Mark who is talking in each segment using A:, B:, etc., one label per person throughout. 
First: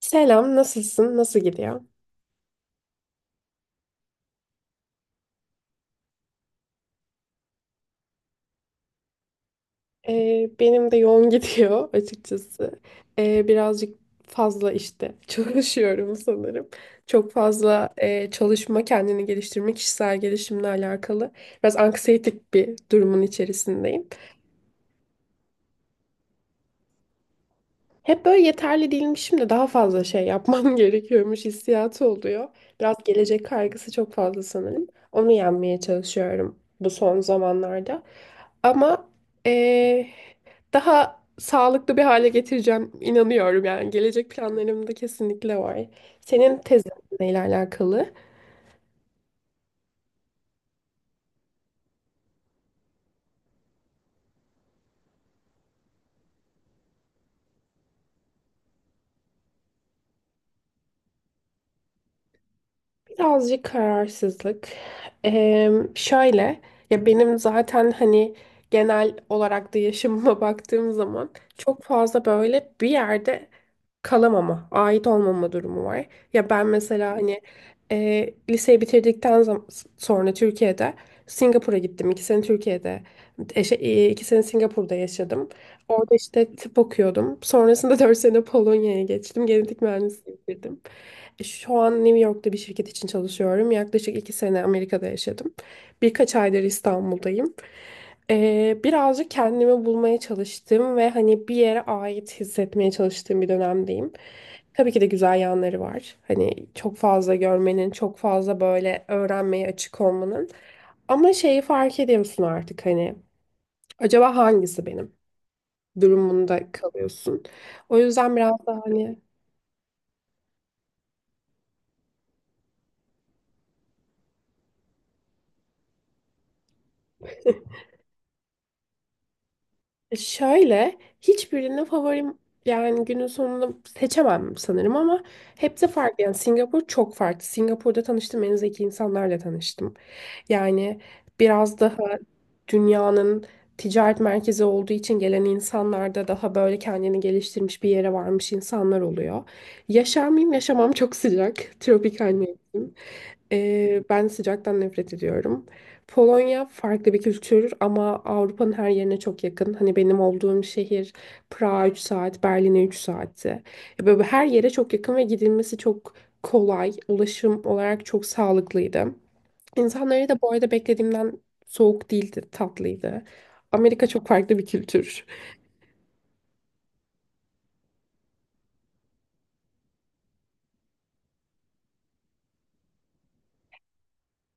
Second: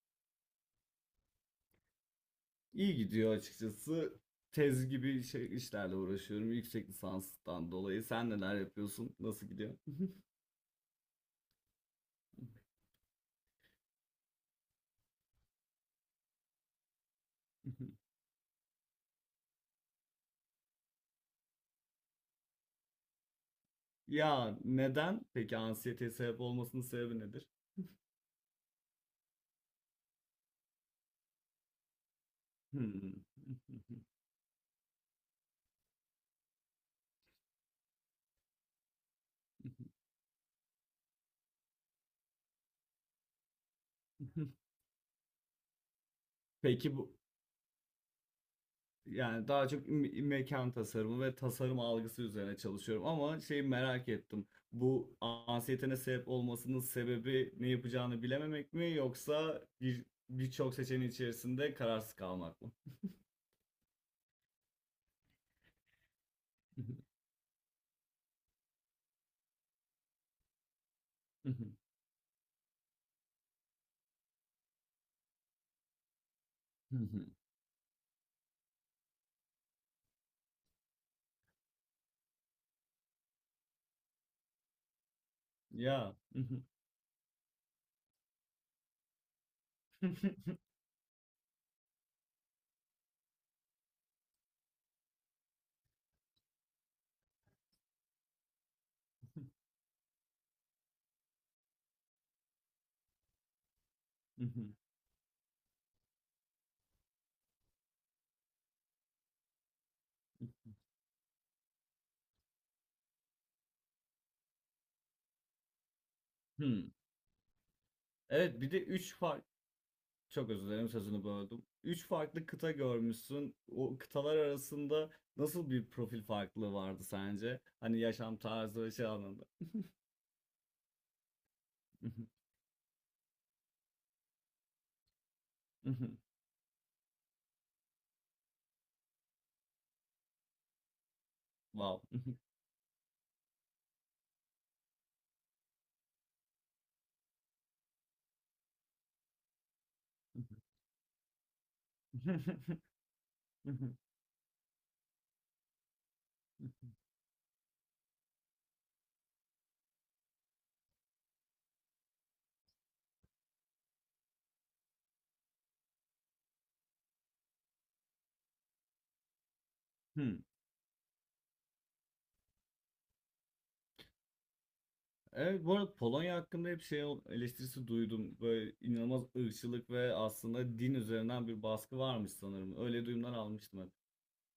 A: Selam, nasılsın? Nasıl gidiyor?
B: İyi gidiyor açıkçası. Tez gibi şey, işlerle uğraşıyorum yüksek lisanstan dolayı. Sen neler yapıyorsun? Nasıl gidiyor?
A: Benim de yoğun gidiyor açıkçası. Birazcık fazla işte çalışıyorum sanırım. Çok fazla çalışma, kendini geliştirme, kişisel gelişimle alakalı. Biraz anksiyetik bir durumun içerisindeyim.
B: Ya neden? Peki anksiyeteye sebep olmasının sebebi nedir?
A: Hep böyle yeterli değilmişim de daha fazla şey yapmam gerekiyormuş hissiyatı oluyor. Biraz
B: Hmm.
A: gelecek kaygısı çok fazla sanırım. Onu yenmeye çalışıyorum bu son zamanlarda. Ama eee, daha sağlıklı bir hale getireceğim inanıyorum yani. Gelecek planlarımda kesinlikle var. Senin tezin
B: Peki bu
A: neyle alakalı?
B: yani daha çok mekan tasarımı ve tasarım algısı üzerine çalışıyorum ama şeyi merak ettim. Bu anksiyetene sebep olmasının sebebi ne yapacağını bilememek mi yoksa birçok seçeneğin içerisinde kararsız kalmak mı?
A: Birazcık kararsızlık. Şöyle ya, benim zaten hani genel olarak da yaşamıma baktığım zaman çok fazla böyle bir yerde kalamama, ait olmama durumu var. Ya ben
B: Hı
A: mesela
B: hı.
A: hani liseyi bitirdikten sonra Türkiye'de Singapur'a gittim. İki sene Türkiye'de, şey, iki sene Singapur'da yaşadım. Orada
B: Ya. Hı
A: işte
B: hı.
A: tıp okuyordum. Sonrasında 4 sene Polonya'ya geçtim. Genetik mühendisliği bitirdim. Şu an New York'ta bir şirket için çalışıyorum. Yaklaşık 2 sene Amerika'da yaşadım. Birkaç aydır İstanbul'dayım. Birazcık kendimi bulmaya çalıştım ve hani bir yere ait hissetmeye çalıştığım bir dönemdeyim.
B: Hı hı.
A: Tabii ki de güzel yanları var. Hani çok fazla görmenin, çok fazla böyle öğrenmeye açık olmanın. Ama şeyi fark ediyorsun artık, hani acaba hangisi benim durumunda
B: Hı.
A: kalıyorsun. O yüzden biraz
B: Evet bir
A: daha
B: de 3
A: hani
B: fark, çok özür dilerim sözünü böldüm. 3 farklı kıta görmüşsün. O kıtalar arasında nasıl bir profil farklılığı vardı sence? Hani yaşam tarzı ve şey anlamında.
A: şöyle, hiçbirine favorim yani günün sonunda seçemem sanırım, ama hepsi farklı. Yani Singapur çok farklı. Singapur'da tanıştığım en zeki insanlarla tanıştım. Yani biraz daha
B: Wow.
A: dünyanın ticaret merkezi olduğu için gelen insanlarda daha böyle kendini geliştirmiş bir yere varmış insanlar oluyor. Yaşar mıyım? Yaşamam, çok sıcak. Tropikal mevsim. Ben sıcaktan nefret ediyorum. Polonya farklı bir kültür ama Avrupa'nın her yerine çok yakın. Hani benim olduğum şehir Prag'a 3 saat, Berlin'e 3 saatti. Böyle her yere çok yakın ve gidilmesi çok kolay. Ulaşım olarak çok sağlıklıydı. İnsanları
B: Hmm.
A: da bu arada beklediğimden soğuk değildi, tatlıydı. Amerika çok farklı bir kültür.
B: Evet bu arada Polonya hakkında hep eleştirisi duydum. Böyle inanılmaz ırkçılık ve aslında din üzerinden bir baskı varmış sanırım. Öyle duyumlar almıştım hep.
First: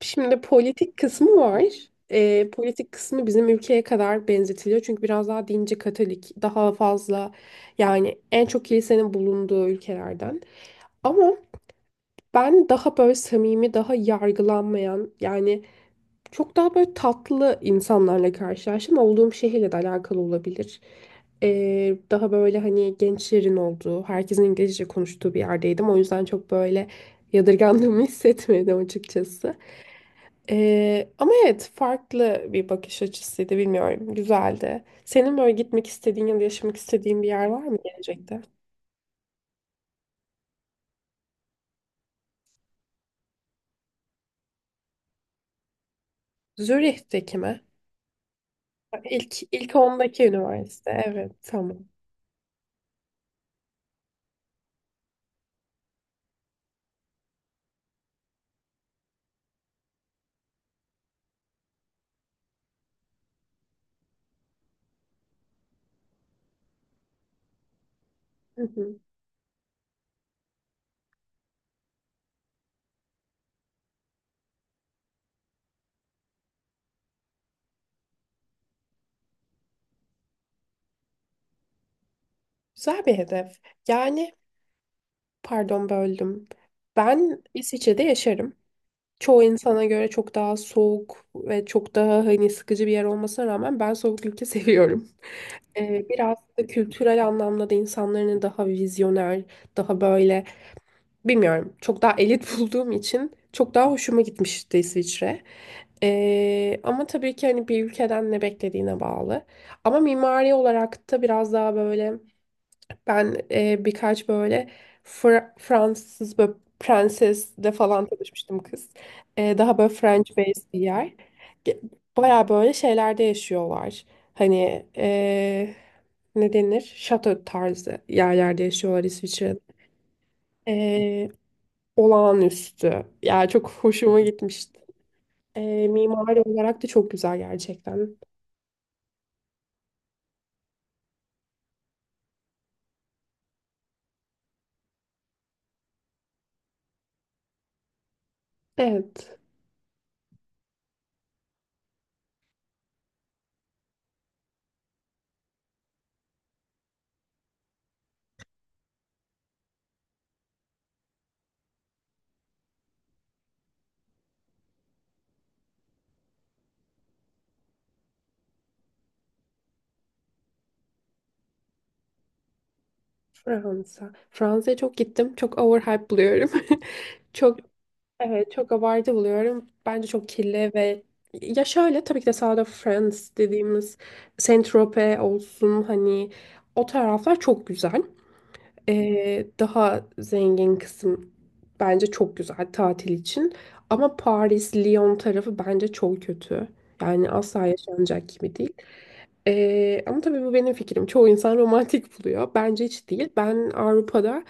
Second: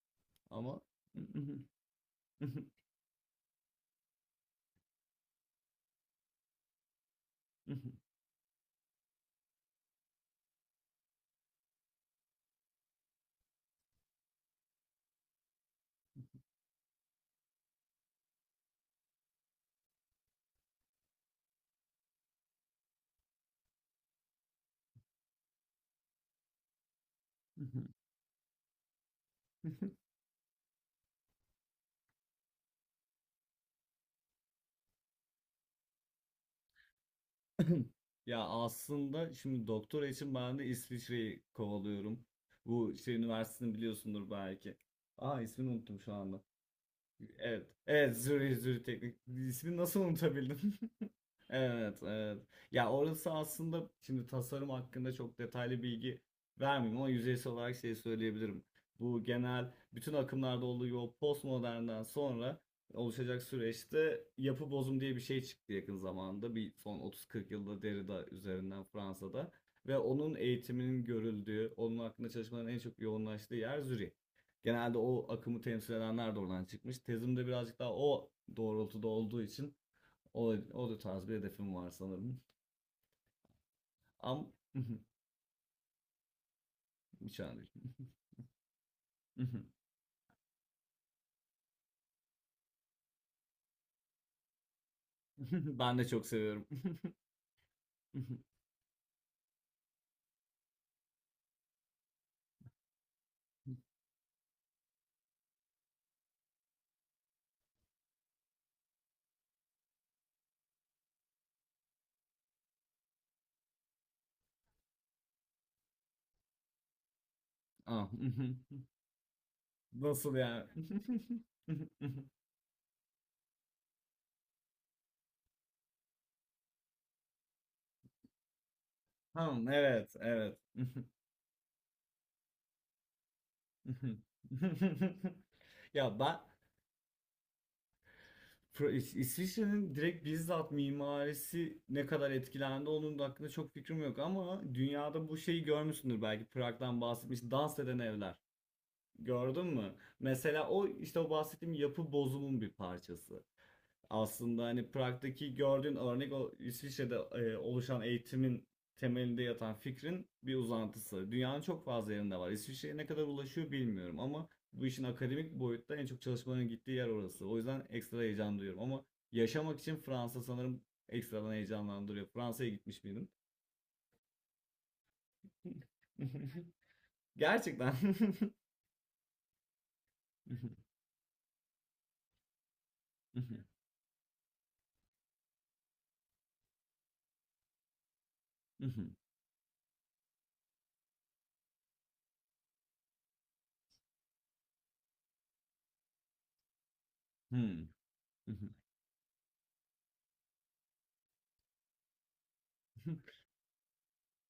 A: Şimdi
B: Ama
A: politik kısmı var. Politik kısmı bizim ülkeye kadar benzetiliyor. Çünkü biraz daha dinci Katolik, daha fazla yani en çok kilisenin bulunduğu ülkelerden. Ama ben daha böyle samimi, daha yargılanmayan yani çok daha böyle tatlı insanlarla karşılaştım. Olduğum şehirle de alakalı olabilir. Daha böyle hani gençlerin olduğu, herkesin İngilizce konuştuğu bir yerdeydim. O yüzden çok böyle yadırgandığımı hissetmedim açıkçası. Ama evet, farklı bir bakış açısıydı, bilmiyorum, güzeldi. Senin böyle gitmek istediğin ya da yaşamak istediğin bir yer var mı
B: Ya
A: gelecekte?
B: aslında şimdi doktora için ben de İsviçre'yi kovalıyorum. Bu şey üniversitesini biliyorsundur belki. Aa, ismini unuttum şu anda.
A: Zürih'teki mi?
B: Evet. Evet Zürih Teknik.
A: İlk
B: İsmini nasıl
A: ondaki
B: unutabildim?
A: üniversite, evet, tamam.
B: Evet, evet. Ya orası aslında şimdi tasarım hakkında çok detaylı bilgi vermeyeyim ama yüzeysel olarak şey söyleyebilirim. Bu genel bütün akımlarda olduğu gibi o postmodernden sonra oluşacak süreçte yapı bozum diye bir şey çıktı yakın zamanda. Bir son 30-40 yılda Derrida
A: Hı
B: üzerinden
A: hı.
B: Fransa'da ve onun eğitiminin görüldüğü, onun hakkında çalışmaların en çok yoğunlaştığı yer Zürih. Genelde o akımı temsil edenler de oradan çıkmış. Tezim de birazcık daha o doğrultuda olduğu için o, o da tarz bir hedefim var sanırım.
A: Güzel bir hedef. Yani
B: Am
A: pardon, böldüm.
B: hiç
A: Ben
B: önemli değil.
A: İsviçre'de yaşarım. Çoğu insana göre çok daha soğuk ve çok daha hani sıkıcı bir yer olmasına rağmen ben soğuk ülke seviyorum.
B: Ben de çok
A: Biraz da
B: seviyorum.
A: kültürel anlamda da insanların daha vizyoner, daha böyle bilmiyorum çok daha elit bulduğum için çok daha hoşuma gitmişti İsviçre. Ama tabii ki hani bir ülkeden ne beklediğine bağlı. Ama mimari olarak da biraz daha böyle ben birkaç böyle Fransız böyle prensesle falan
B: Ah,
A: tanışmıştım, kız. Daha böyle French
B: Nasıl
A: based
B: yani?
A: bir yer. Ge- Baya böyle şeylerde yaşıyorlar. Hani ne denir? Şato tarzı yerlerde yaşıyorlar İsviçre'de.
B: Tamam, evet, evet.
A: E, Olağanüstü. Yani çok hoşuma gitmişti.
B: Ya ben
A: Mimari olarak da çok güzel gerçekten.
B: İsviçre'nin direkt bizzat mimarisi ne kadar etkilendi onun da hakkında çok fikrim yok ama dünyada bu şeyi görmüşsündür belki Prag'dan bahsetmiş dans eden evler.
A: Evet.
B: Gördün mü? Mesela o işte o bahsettiğim yapı bozumun bir parçası. Aslında hani Prag'daki gördüğün örnek o İsviçre'de oluşan eğitimin temelinde yatan fikrin bir uzantısı. Dünyanın çok fazla yerinde var. İsviçre'ye ne kadar ulaşıyor bilmiyorum ama bu işin akademik boyutta en çok çalışmaların gittiği yer orası. O yüzden ekstra heyecan duyuyorum ama yaşamak için Fransa sanırım ekstradan heyecanlandırıyor. Fransa'ya gitmiş miydin?
A: Fransa'ya çok gittim. Çok overhype buluyorum. Çok
B: Gerçekten.
A: Evet, çok abartı buluyorum. Bence çok kirli ve ya, şöyle tabii ki de South of France dediğimiz Saint-Tropez olsun, hani o taraflar çok güzel. Daha zengin kısım bence çok güzel tatil için. Ama Paris, Lyon tarafı bence çok kötü. Yani asla yaşanacak gibi değil. Ama tabii bu benim fikrim. Çoğu insan romantik buluyor. Bence hiç değil. Ben Avrupa'da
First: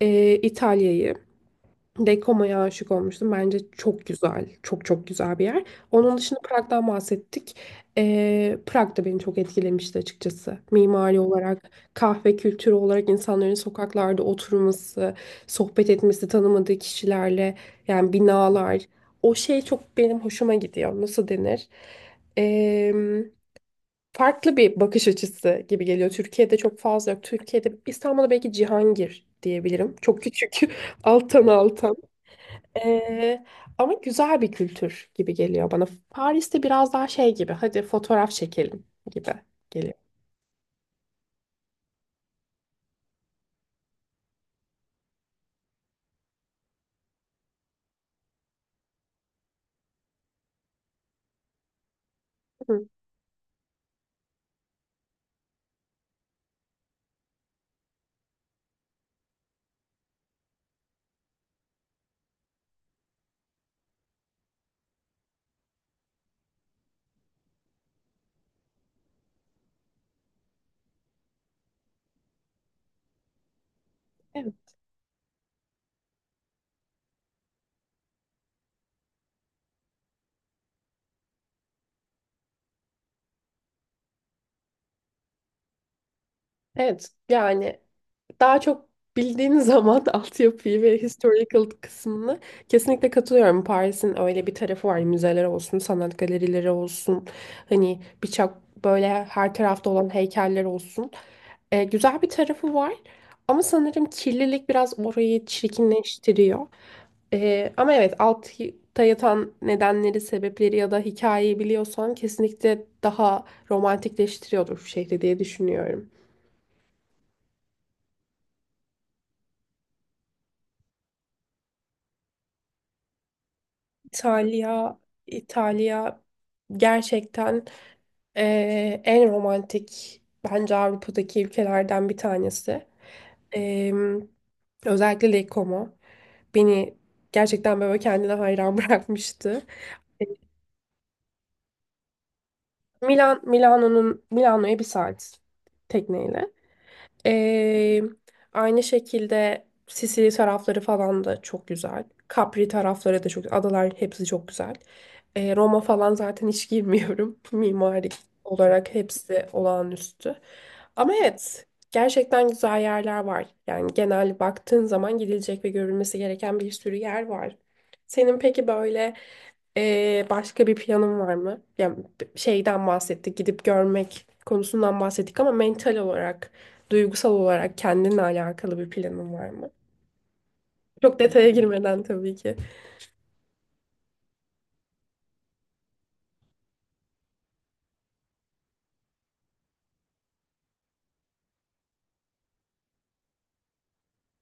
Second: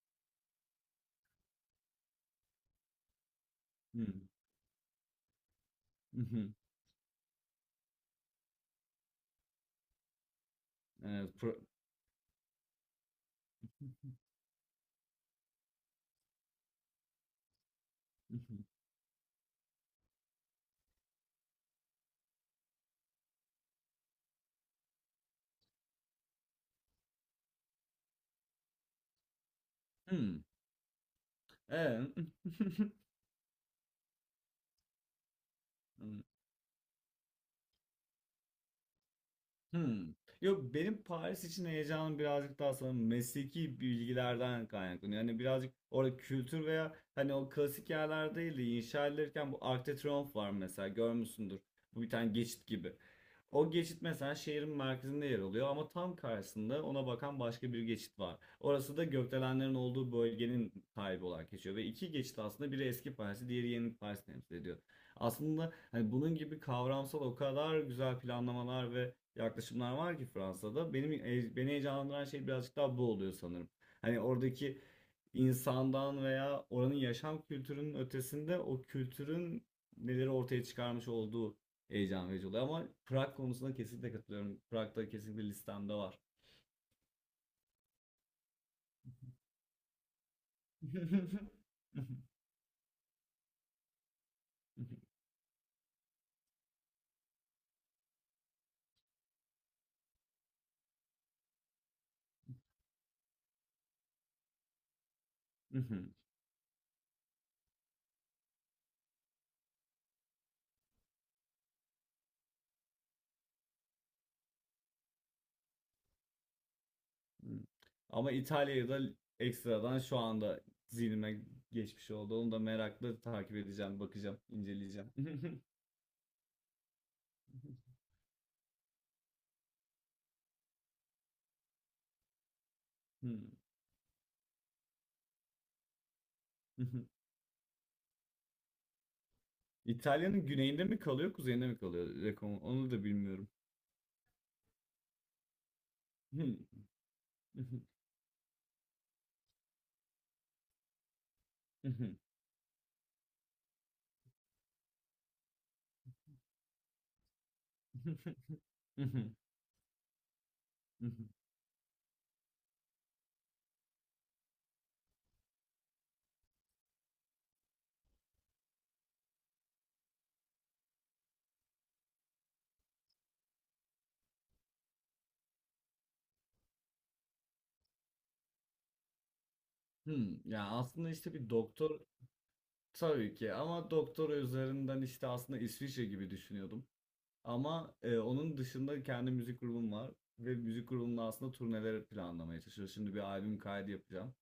A: İtalya'yı, Dekoma'ya aşık olmuştum. Bence çok
B: Hmm.
A: güzel. Çok çok güzel bir yer. Onun
B: I
A: dışında
B: hı.
A: Prag'dan bahsettik. Prag da beni çok etkilemişti açıkçası. Mimari
B: Evet,
A: olarak, kahve kültürü olarak, insanların sokaklarda oturması, sohbet etmesi tanımadığı kişilerle, yani
B: Hı, hmm.
A: binalar. O şey çok benim hoşuma gidiyor. Nasıl denir? Ee, Farklı bir bakış açısı gibi geliyor. Türkiye'de çok fazla yok. Türkiye'de, İstanbul'da belki Cihangir diyebilirim. Çok
B: Hımm.
A: küçük. Altan altan.
B: Evet.
A: Ee, Ama güzel bir kültür gibi geliyor bana. Paris'te biraz daha şey gibi, hadi fotoğraf çekelim gibi geliyor.
B: Hımm. Yok, benim Paris için heyecanım birazcık daha sanırım mesleki bilgilerden kaynaklanıyor. Yani birazcık orada kültür veya hani o klasik yerler değil de inşa edilirken bu Arc de Triomphe var mesela görmüşsündür. Bu bir tane geçit
A: Hı,
B: gibi. O geçit mesela şehrin merkezinde yer alıyor ama tam karşısında ona bakan başka bir geçit var. Orası da gökdelenlerin olduğu bölgenin sahibi olarak geçiyor ve iki geçit aslında biri eski Paris'i diğeri yeni Paris'i temsil ediyor. Aslında hani bunun gibi kavramsal o kadar güzel planlamalar ve yaklaşımlar var ki Fransa'da. Benim beni heyecanlandıran şey birazcık daha bu oluyor sanırım. Hani
A: evet.
B: oradaki insandan veya oranın yaşam kültürünün ötesinde o kültürün neleri ortaya çıkarmış olduğu heyecan verici oluyor. Ama Prag konusunda kesinlikle katılıyorum. Prag'da kesinlikle listemde var.
A: Evet, yani daha çok bildiğin zaman altyapıyı ve historical kısmını kesinlikle katılıyorum. Paris'in öyle bir tarafı var. Müzeler olsun, sanat galerileri olsun. Hani birçok böyle her tarafta olan heykeller olsun. Güzel bir tarafı var. Ama sanırım kirlilik biraz orayı çirkinleştiriyor. Ama evet, altta yatan nedenleri, sebepleri ya da hikayeyi biliyorsan kesinlikle daha romantikleştiriyordur şehri diye düşünüyorum.
B: Ama İtalya'yı da ekstradan şu anda zihnime geçmiş oldu. Onu da merakla takip edeceğim, bakacağım,
A: İtalya,
B: inceleyeceğim.
A: İtalya gerçekten en romantik bence Avrupa'daki ülkelerden bir tanesi. Eee, Özellikle Lake Como beni gerçekten böyle kendine hayran bırakmıştı.
B: İtalya'nın güneyinde mi kalıyor, kuzeyinde mi kalıyor? Rekon, onu da bilmiyorum.
A: Milano'ya bir saat tekneyle. Ee, Aynı şekilde Sicilya tarafları falan da çok güzel. Capri tarafları da Adalar hepsi çok güzel. Roma falan zaten hiç girmiyorum. Mimari olarak hepsi olağanüstü. Ama evet, gerçekten güzel yerler var. Yani genel baktığın zaman gidilecek ve görülmesi gereken bir sürü yer var. Senin peki böyle başka bir planın var mı? Yani şeyden bahsettik, gidip görmek konusundan bahsettik, ama mental olarak, duygusal olarak kendinle alakalı bir planın var mı?
B: Ya aslında
A: Çok
B: işte
A: detaya
B: bir doktor,
A: girmeden tabii ki.
B: tabii ki, ama doktor üzerinden işte aslında İsviçre gibi düşünüyordum. Ama onun dışında kendi müzik grubum var ve müzik grubumla aslında turneler planlamaya çalışıyorum. Şimdi bir albüm kaydı yapacağım.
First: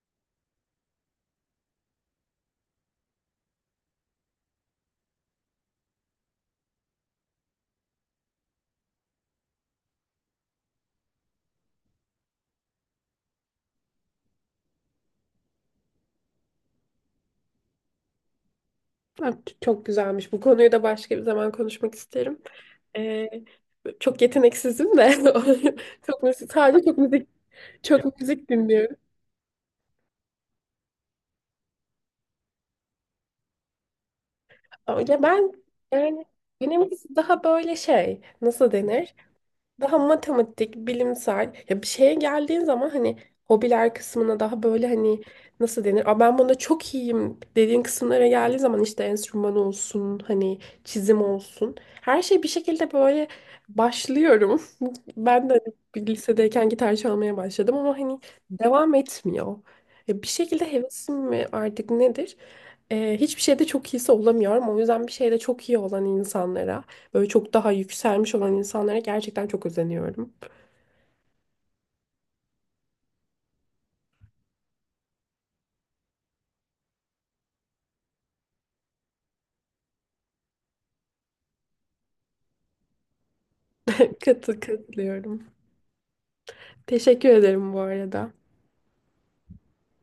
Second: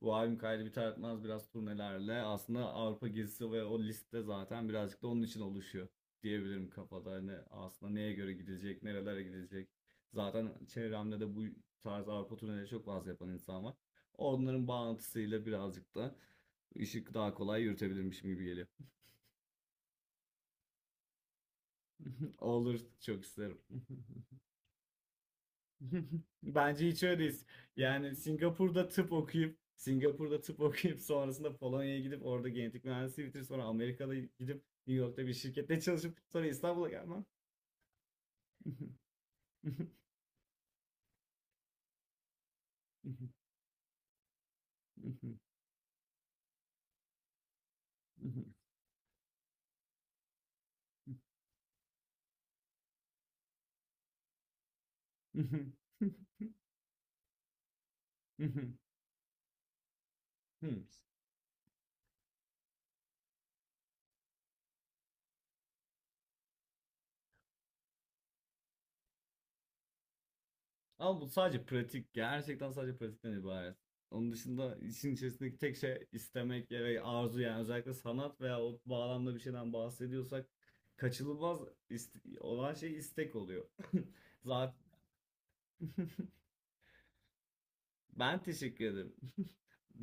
B: Bu albüm kaydı biter etmez biraz turnelerle aslında Avrupa gezisi ve o liste zaten birazcık da onun için oluşuyor diyebilirim kafada. Hani aslında neye göre gidilecek, nerelere gidilecek. Zaten çevremde de bu tarz Avrupa turneleri çok fazla yapan insan var. Onların bağlantısıyla birazcık da işi daha kolay yürütebilirmişim gibi geliyor.
A: Çok güzelmiş. Bu konuyu da başka bir zaman konuşmak isterim.
B: Olur, çok
A: Ee,
B: isterim.
A: Çok yeteneksizim de. Çok müzik, sadece
B: Bence
A: çok
B: hiç öyle
A: müzik,
B: değil. Yani
A: çok müzik
B: Singapur'da
A: dinliyorum.
B: tıp okuyup Singapur'da tıp okuyup sonrasında Polonya'ya gidip orada genetik mühendisliği bitirip sonra Amerika'da gidip New
A: Ya
B: York'ta bir
A: ben,
B: şirkette çalışıp
A: yani
B: sonra İstanbul'a
A: benimkisi
B: gelmem.
A: daha böyle şey, nasıl denir? Daha matematik, bilimsel, ya bir şeye geldiğin zaman hani hobiler kısmına daha böyle hani nasıl denir? Aa, ben bunda çok iyiyim dediğin kısımlara geldiği zaman işte enstrüman olsun, hani çizim olsun. Her şey bir şekilde böyle başlıyorum. Ben de hani bir lisedeyken gitar çalmaya başladım ama hani devam etmiyor. Ya bir şekilde hevesim mi artık nedir? Hiçbir şeyde çok iyisi olamıyorum. O yüzden bir şeyde çok iyi olan insanlara, böyle çok daha yükselmiş olan insanlara gerçekten çok özeniyorum.
B: Ama bu sadece pratik. Gerçekten sadece pratikten ibaret. Onun dışında işin içerisindeki tek şey istemek ve arzu, yani özellikle sanat veya o bağlamda bir şeyden bahsediyorsak kaçınılmaz olan şey istek oluyor. Zaten
A: Katılıyorum. Teşekkür ederim bu arada.
B: ben teşekkür ederim.